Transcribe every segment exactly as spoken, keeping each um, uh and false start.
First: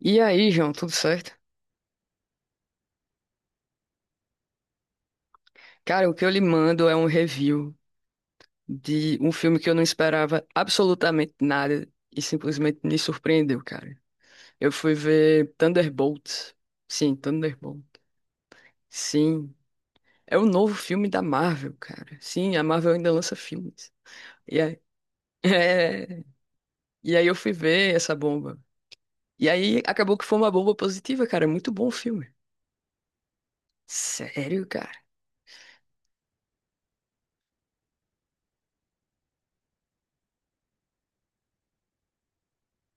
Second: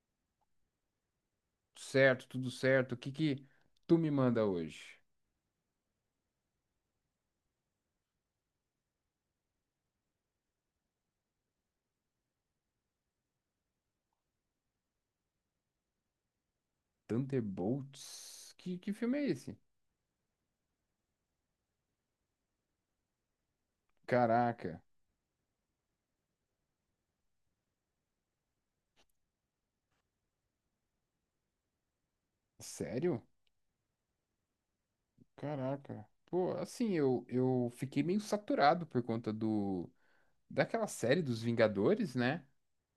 E aí, João, tudo certo? Certo, tudo certo. O que que tu me manda hoje? Cara, o que eu lhe mando é um review de um filme que eu não esperava absolutamente nada e simplesmente me surpreendeu, cara. Eu fui ver Thunderbolts. Sim, Thunderbolt. Thunderbolts? Que, que filme é Sim, esse? é o novo filme da Marvel, cara. Sim, a Marvel ainda lança filmes. E aí, Caraca, é, e aí eu fui ver essa bomba. E aí acabou que foi uma bomba positiva, cara. É muito bom o filme. sério? Sério, cara. Caraca. Pô, assim, eu, eu fiquei meio saturado por conta do daquela série dos Vingadores, né?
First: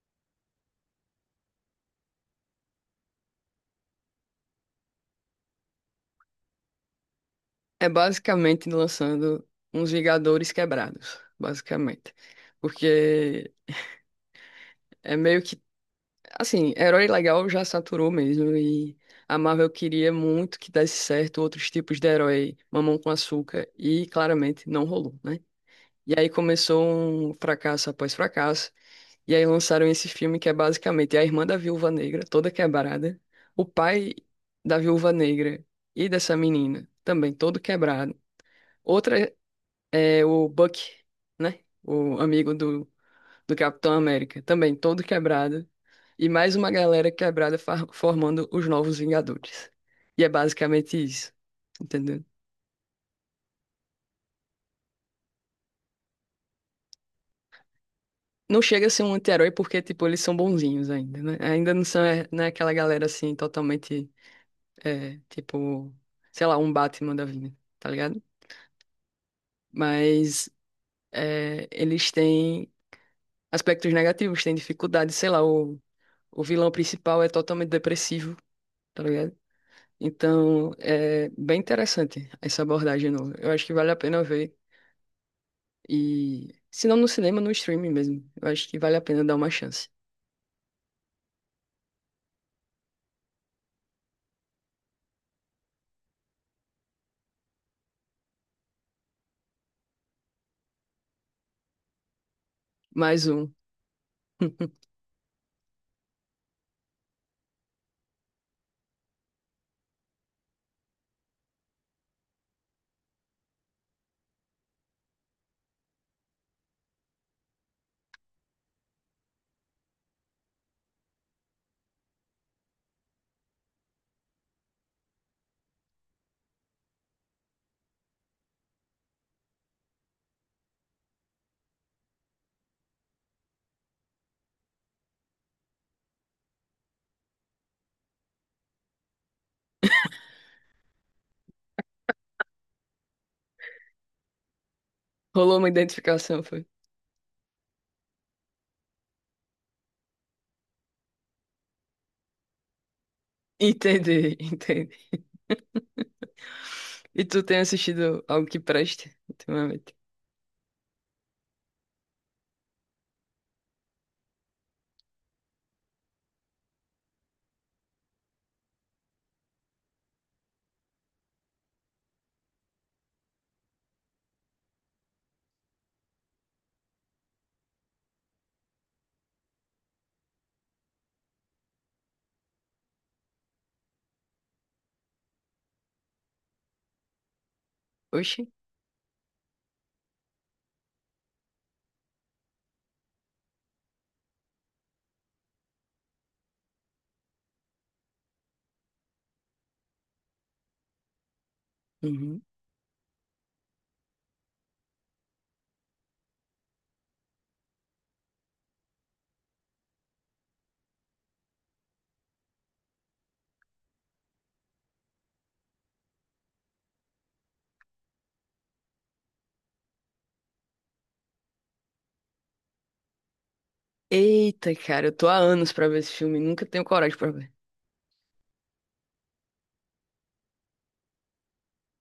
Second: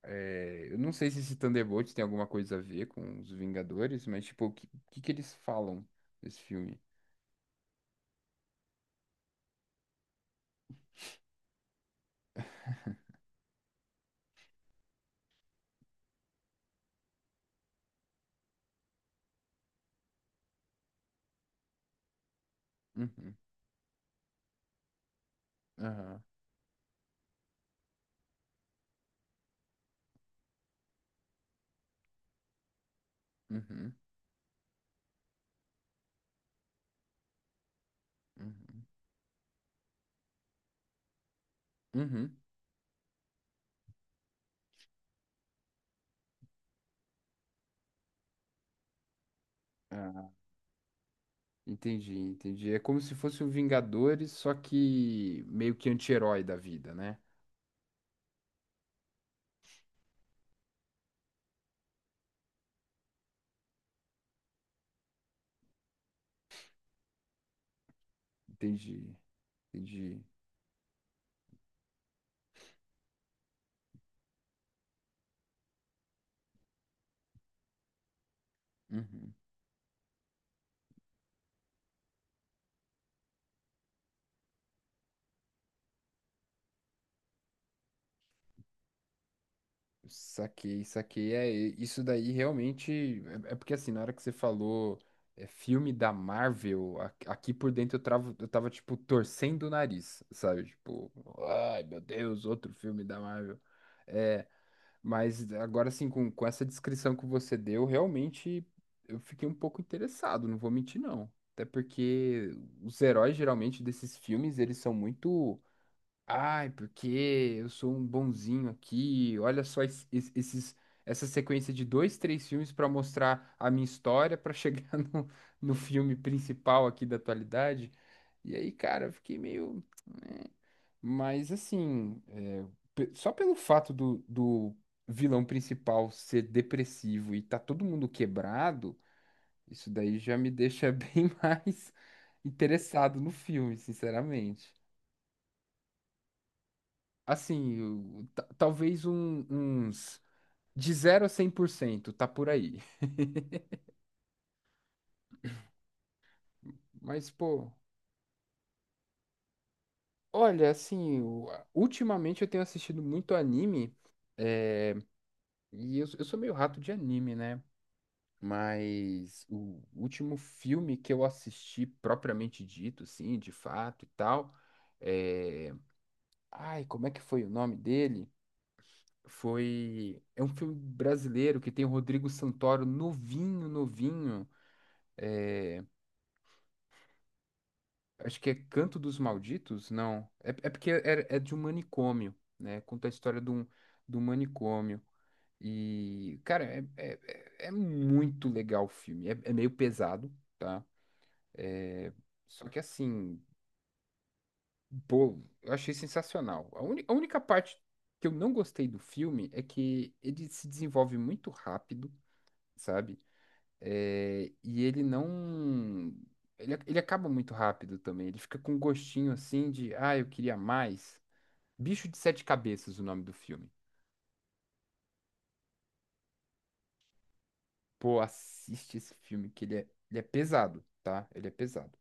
É, eu não sei se esse Thunderbolts tem alguma coisa a ver com os Vingadores, mas tipo, o que, que que eles falam nesse filme? É basicamente lançando uns Vingadores quebrados, basicamente. Porque é meio que, assim, herói legal já saturou mesmo e a Marvel queria muito que desse certo outros tipos de herói, mamão com Uhum, açúcar, e claramente não rolou, né? E aham, aí começou um fracasso após fracasso, e aí lançaram esse filme que é basicamente a irmã da Viúva Negra, toda quebrada, o uhum, pai da Viúva Negra e dessa menina, também todo quebrado. uhum, Outra é o Buck, né? O uhum. amigo do, do Capitão América, também todo quebrado. E mais uma galera quebrada fa- formando os Novos Vingadores. E é basicamente isso, Entendi, entendeu? entendi. É como se fosse o Vingadores, só que meio que anti-herói da vida, né? Não chega a ser um anti-herói porque, tipo, eles são bonzinhos ainda, né? Ainda não são, é, não é aquela galera, assim, totalmente, é, tipo, sei lá, um Batman da vida, tá ligado? Entendi, entendi. Mas é, eles têm aspectos negativos, têm dificuldades, sei lá, o, o vilão principal é totalmente depressivo, tá Uhum. ligado? Então, é bem interessante essa abordagem nova. Eu acho que vale a pena ver. E se não no cinema, no streaming mesmo. Eu acho que vale a pena dar uma chance. Saquei, saquei. É, e- isso daí realmente. É, é porque assim, na hora que você falou é, filme da Marvel, a- aqui por dentro eu travo, eu tava, tipo, torcendo o nariz, sabe? Tipo, ai meu Deus, outro filme da Mais um. Marvel. É, mas agora assim, com, com essa descrição que você deu, realmente eu fiquei um pouco interessado, não vou mentir não. Até porque os heróis geralmente desses filmes, eles são muito, ai, porque eu sou um bonzinho aqui. Olha só es- es- esses essa sequência de dois, três filmes para mostrar a minha história para chegar no, no filme principal aqui da atualidade. E aí, cara, eu fiquei meio. "É, mas assim, é, pe- só pelo fato do, do vilão principal ser depressivo e tá todo mundo quebrado, isso daí já me deixa bem mais interessado no filme, sinceramente. Rolou uma identificação, foi. Assim, o- ta- talvez um- uns de zero a cem por cento tá por aí. Entendi, entendi. E Mas, tu tem pô, assistido algo que preste ultimamente? olha, assim, o- ultimamente eu tenho assistido muito anime, é, e eu, eu sou meio rato de anime, né? Mas o último filme que eu assisti, propriamente dito, assim, de fato e tal, é... Ai, como é que foi o nome dele? Foi... É um filme brasileiro que tem o Rodrigo Santoro novinho, novinho. Acho Oxi. que é Canto dos Malditos? Não. É, é porque é, é de um manicômio, né? Conta a história de um, de um manicômio. E, cara, é, é, é é muito legal o filme. É, é meio pesado, tá? É... Uhum. Só que assim, pô, eu achei sensacional. A, uni- a única parte que eu não gostei do filme é que ele se desenvolve muito rápido, sabe? É, e ele não. Ele, ac- ele acaba muito rápido também. Ele fica com um gostinho assim de, ah, eu queria mais. Bicho de Sete Cabeças, o nome do filme. Eita, cara, eu tô há anos pra ver esse filme, e nunca tenho coragem pra ver. Pô, assiste esse filme que ele é, ele é pesado, tá? Ele é pesado.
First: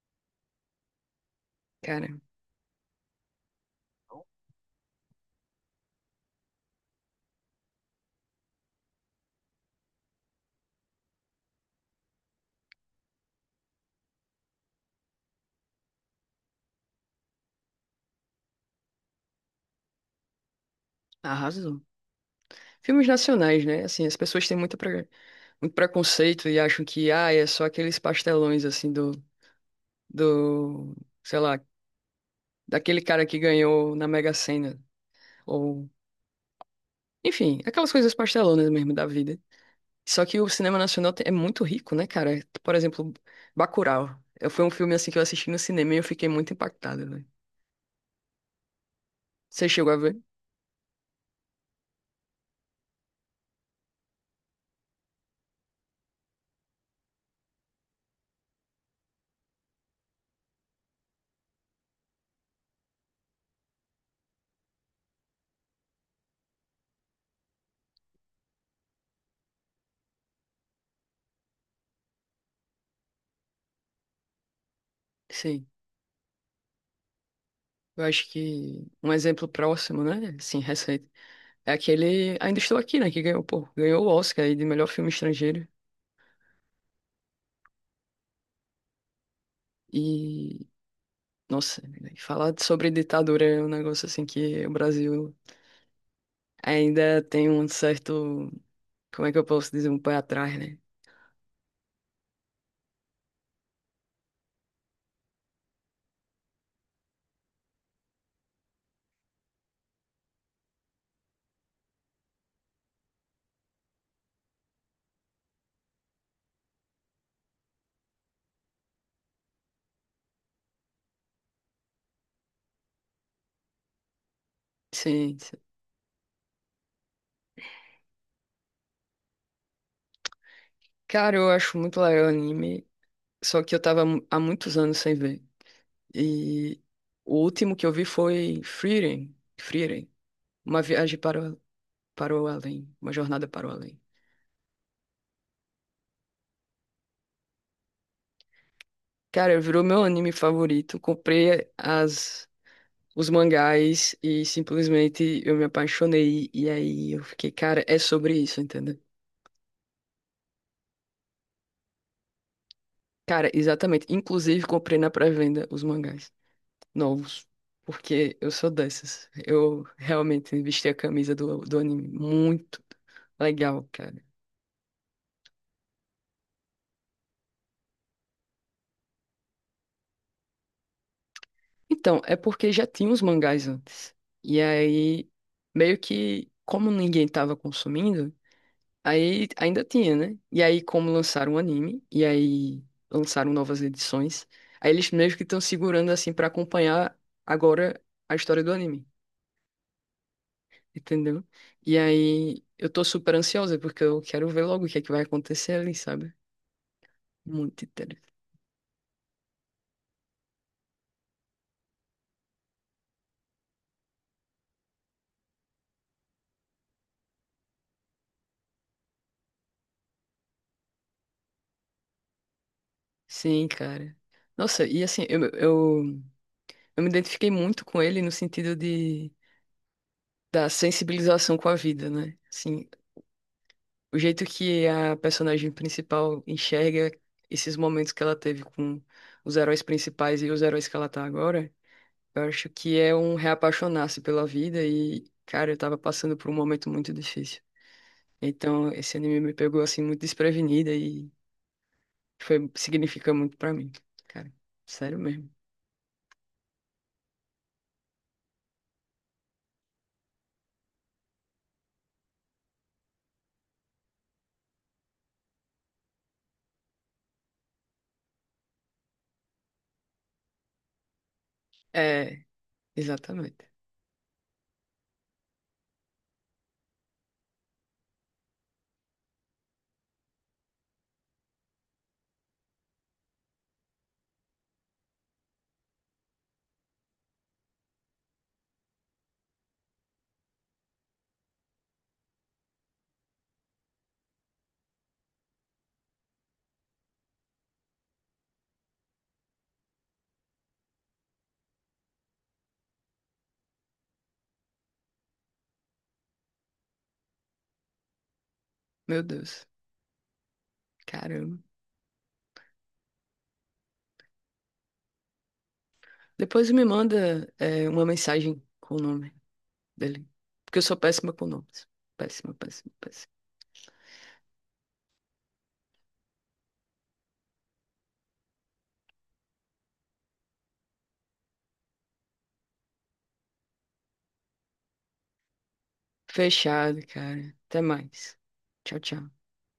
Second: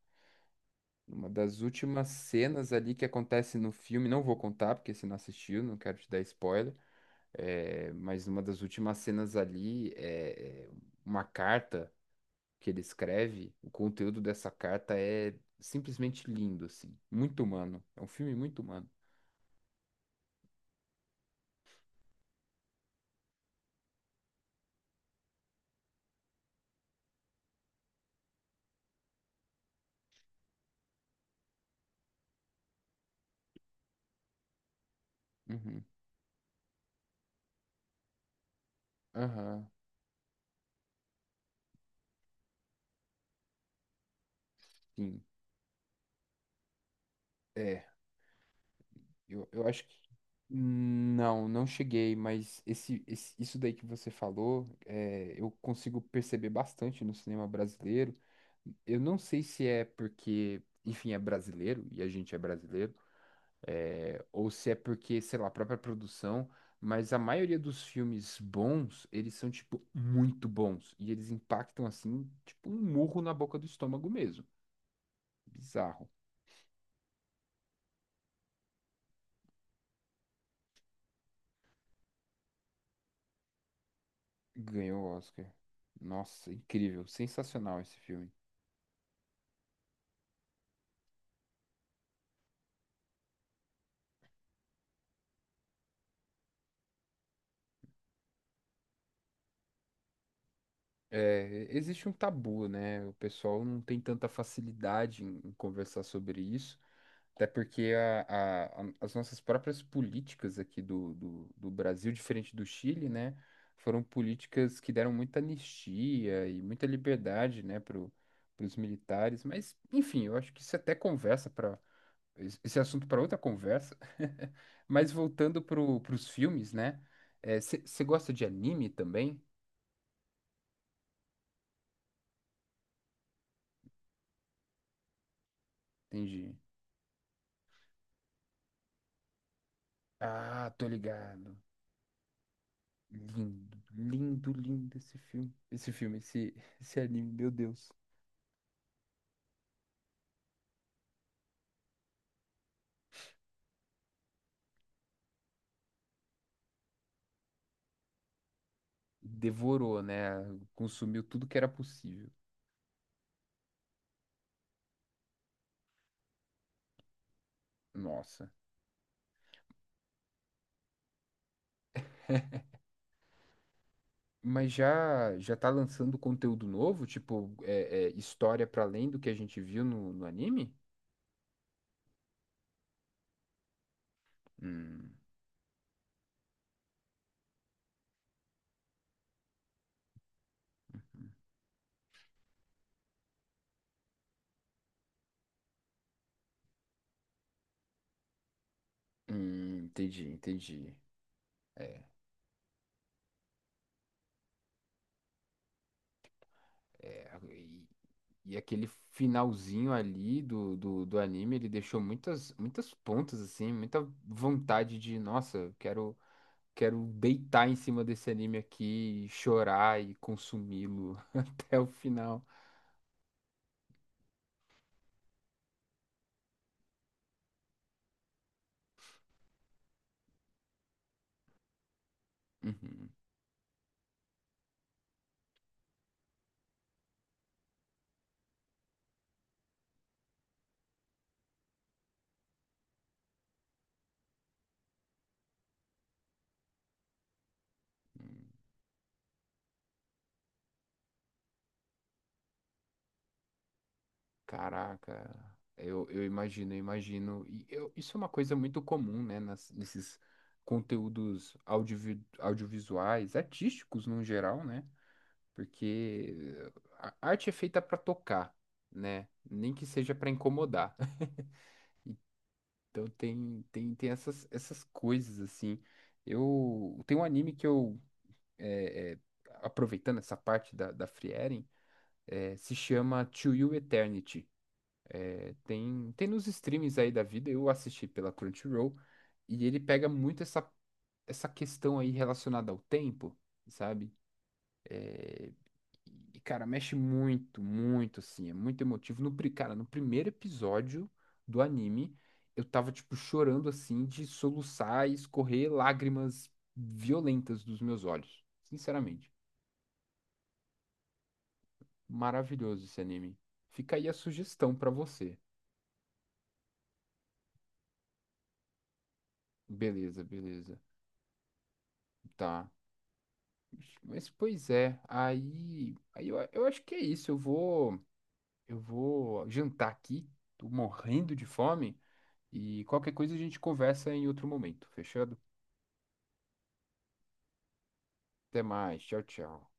Uma das Cara, últimas cenas ali que acontece no filme, não vou contar, porque você não assistiu, não quero te dar spoiler. É, mas numa das últimas cenas ali é é uma carta que ele escreve. O conteúdo dessa carta é simplesmente lindo, assim. Muito humano. É um filme muito humano. arrasou. Filmes nacionais, né? Assim, as pessoas têm muito, pre- muito preconceito e acham que, ah, é só aqueles pastelões, assim, do do, sei lá, daquele cara que ganhou na Mega Sena, Uhum. ou, enfim, aquelas coisas pastelonas mesmo da vida. Aham, Só que o cinema nacional te- é muito rico, né, cara? Por exemplo, Bacurau. Eu, foi um filme assim que sim. eu assisti no cinema e eu fiquei muito impactado, velho. É, eu, eu Você acho chegou que. a ver? Não, não cheguei, mas esse, esse- isso daí que você falou, é, eu consigo perceber bastante no cinema brasileiro. Eu não sei se é porque, enfim, é brasileiro e a gente é brasileiro, é, ou se é porque, sei lá, a própria produção, mas a maioria dos filmes bons, eles são, tipo, muito bons. E eles impactam, assim, tipo um murro na boca do estômago mesmo. Sim. Bizarro. Eu acho que um exemplo próximo, né? Sim, recente. É aquele Ainda Estou Aqui, né? Que ganhou, pô, ganhou o Oscar aí de melhor Ganhou filme o Oscar. estrangeiro. Nossa, incrível. Sensacional esse filme. E, nossa, falar sobre ditadura é um negócio assim que o Brasil ainda tem um certo, como é que eu posso dizer, um pé atrás, né? É, existe um tabu, né? O pessoal não tem tanta facilidade em, em conversar sobre isso. Até porque a- a- a- as nossas próprias políticas aqui do, do, do Brasil, diferente do Chile, né, foram políticas que deram muita anistia e muita liberdade, né, para os militares. Mas, enfim, eu acho que isso até conversa para esse assunto para outra conversa. Mas Sim, sim. voltando para os filmes, né? Você gosta de anime também? Cara, eu acho muito legal o anime, só que eu tava mu- há muitos anos sem ver. Entendi. E o último que eu vi foi Frieren, Frieren, Ah, Uma tô Viagem para, ligado. o- para o Além, Uma Jornada para o Lindo, Além. lindo, lindo esse filme. Esse filme, esse, esse anime, meu Deus. Cara, virou meu anime favorito, comprei as, os mangás e simplesmente eu me apaixonei. E aí eu fiquei, cara, é sobre isso, entendeu? Devorou, né? Consumiu tudo que era possível. Cara, exatamente. Inclusive comprei na pré-venda os mangás novos, porque Nossa. eu sou dessas. Eu realmente vesti a camisa do, do anime. Muito legal, cara. Mas já já tá lançando conteúdo novo, tipo é, é, história para além do que a gente viu no, no anime? Então, é porque já tinha os mangás antes. E Hum, aí, meio que, como ninguém tava consumindo, aí ainda tinha, né? E aí, como lançaram o anime, e aí lançaram novas edições, aí eles meio que estão segurando assim pra acompanhar agora a história do anime. hum, entendi, entendi. Entendeu? E É, aí, eu tô super ansiosa, porque eu quero ver logo o que é que vai acontecer ali, sabe? é, Muito e, interessante. e aquele finalzinho ali do, do, do anime, ele deixou muitas muitas pontas assim, muita vontade de, nossa, eu quero quero deitar em cima desse anime aqui, e chorar e consumi-lo até o final. Sim, cara. Nossa, e assim, eu, eu, eu me identifiquei muito com ele no sentido de da sensibilização com a vida, né? Assim, Uhum. o jeito que a personagem principal enxerga esses momentos que ela teve com os heróis principais e os heróis que ela tá agora, eu acho que é um reapaixonar-se pela vida e, cara, eu tava passando por um momento muito difícil. Uhum. Então, esse anime me pegou assim muito desprevenida e foi significa muito pra mim, cara. Sério Caraca, mesmo. eu, eu imagino, eu imagino. E eu- isso é uma coisa muito comum, né, nas- nesses conteúdos audiovi- audiovisuais, artísticos no geral, né? Porque a arte é feita para tocar, né? Nem que seja para incomodar. É, Então tem, exatamente. tem, tem essas, essas coisas, assim. Eu tem um anime que eu, é, é, aproveitando essa parte da, da Frieren, é, se chama To You Eternity. É, tem, tem nos streams aí da vida, eu assisti pela Crunchyroll, e ele pega muito essa, essa questão aí relacionada ao tempo, sabe? É, e, cara, mexe muito, muito, assim, é muito emotivo. No, pri- cara, no primeiro episódio do anime, eu tava, tipo, chorando, assim, de soluçar e escorrer lágrimas violentas dos meus olhos. Meu Sinceramente, Deus. Caramba. maravilhoso esse anime. Fica aí a sugestão pra você. Depois me manda é, uma mensagem com o nome Beleza, dele. beleza. Porque eu sou péssima com nomes. Péssima, Tá. péssima, péssima. Mas pois é, aí, aí eu, eu acho que é isso. Eu vou, eu vou jantar aqui. Tô morrendo de fome e qualquer coisa a gente conversa em outro momento. Fechado? Fechado, cara. Até mais. Até Tchau, mais. Tchau, tchau. tchau.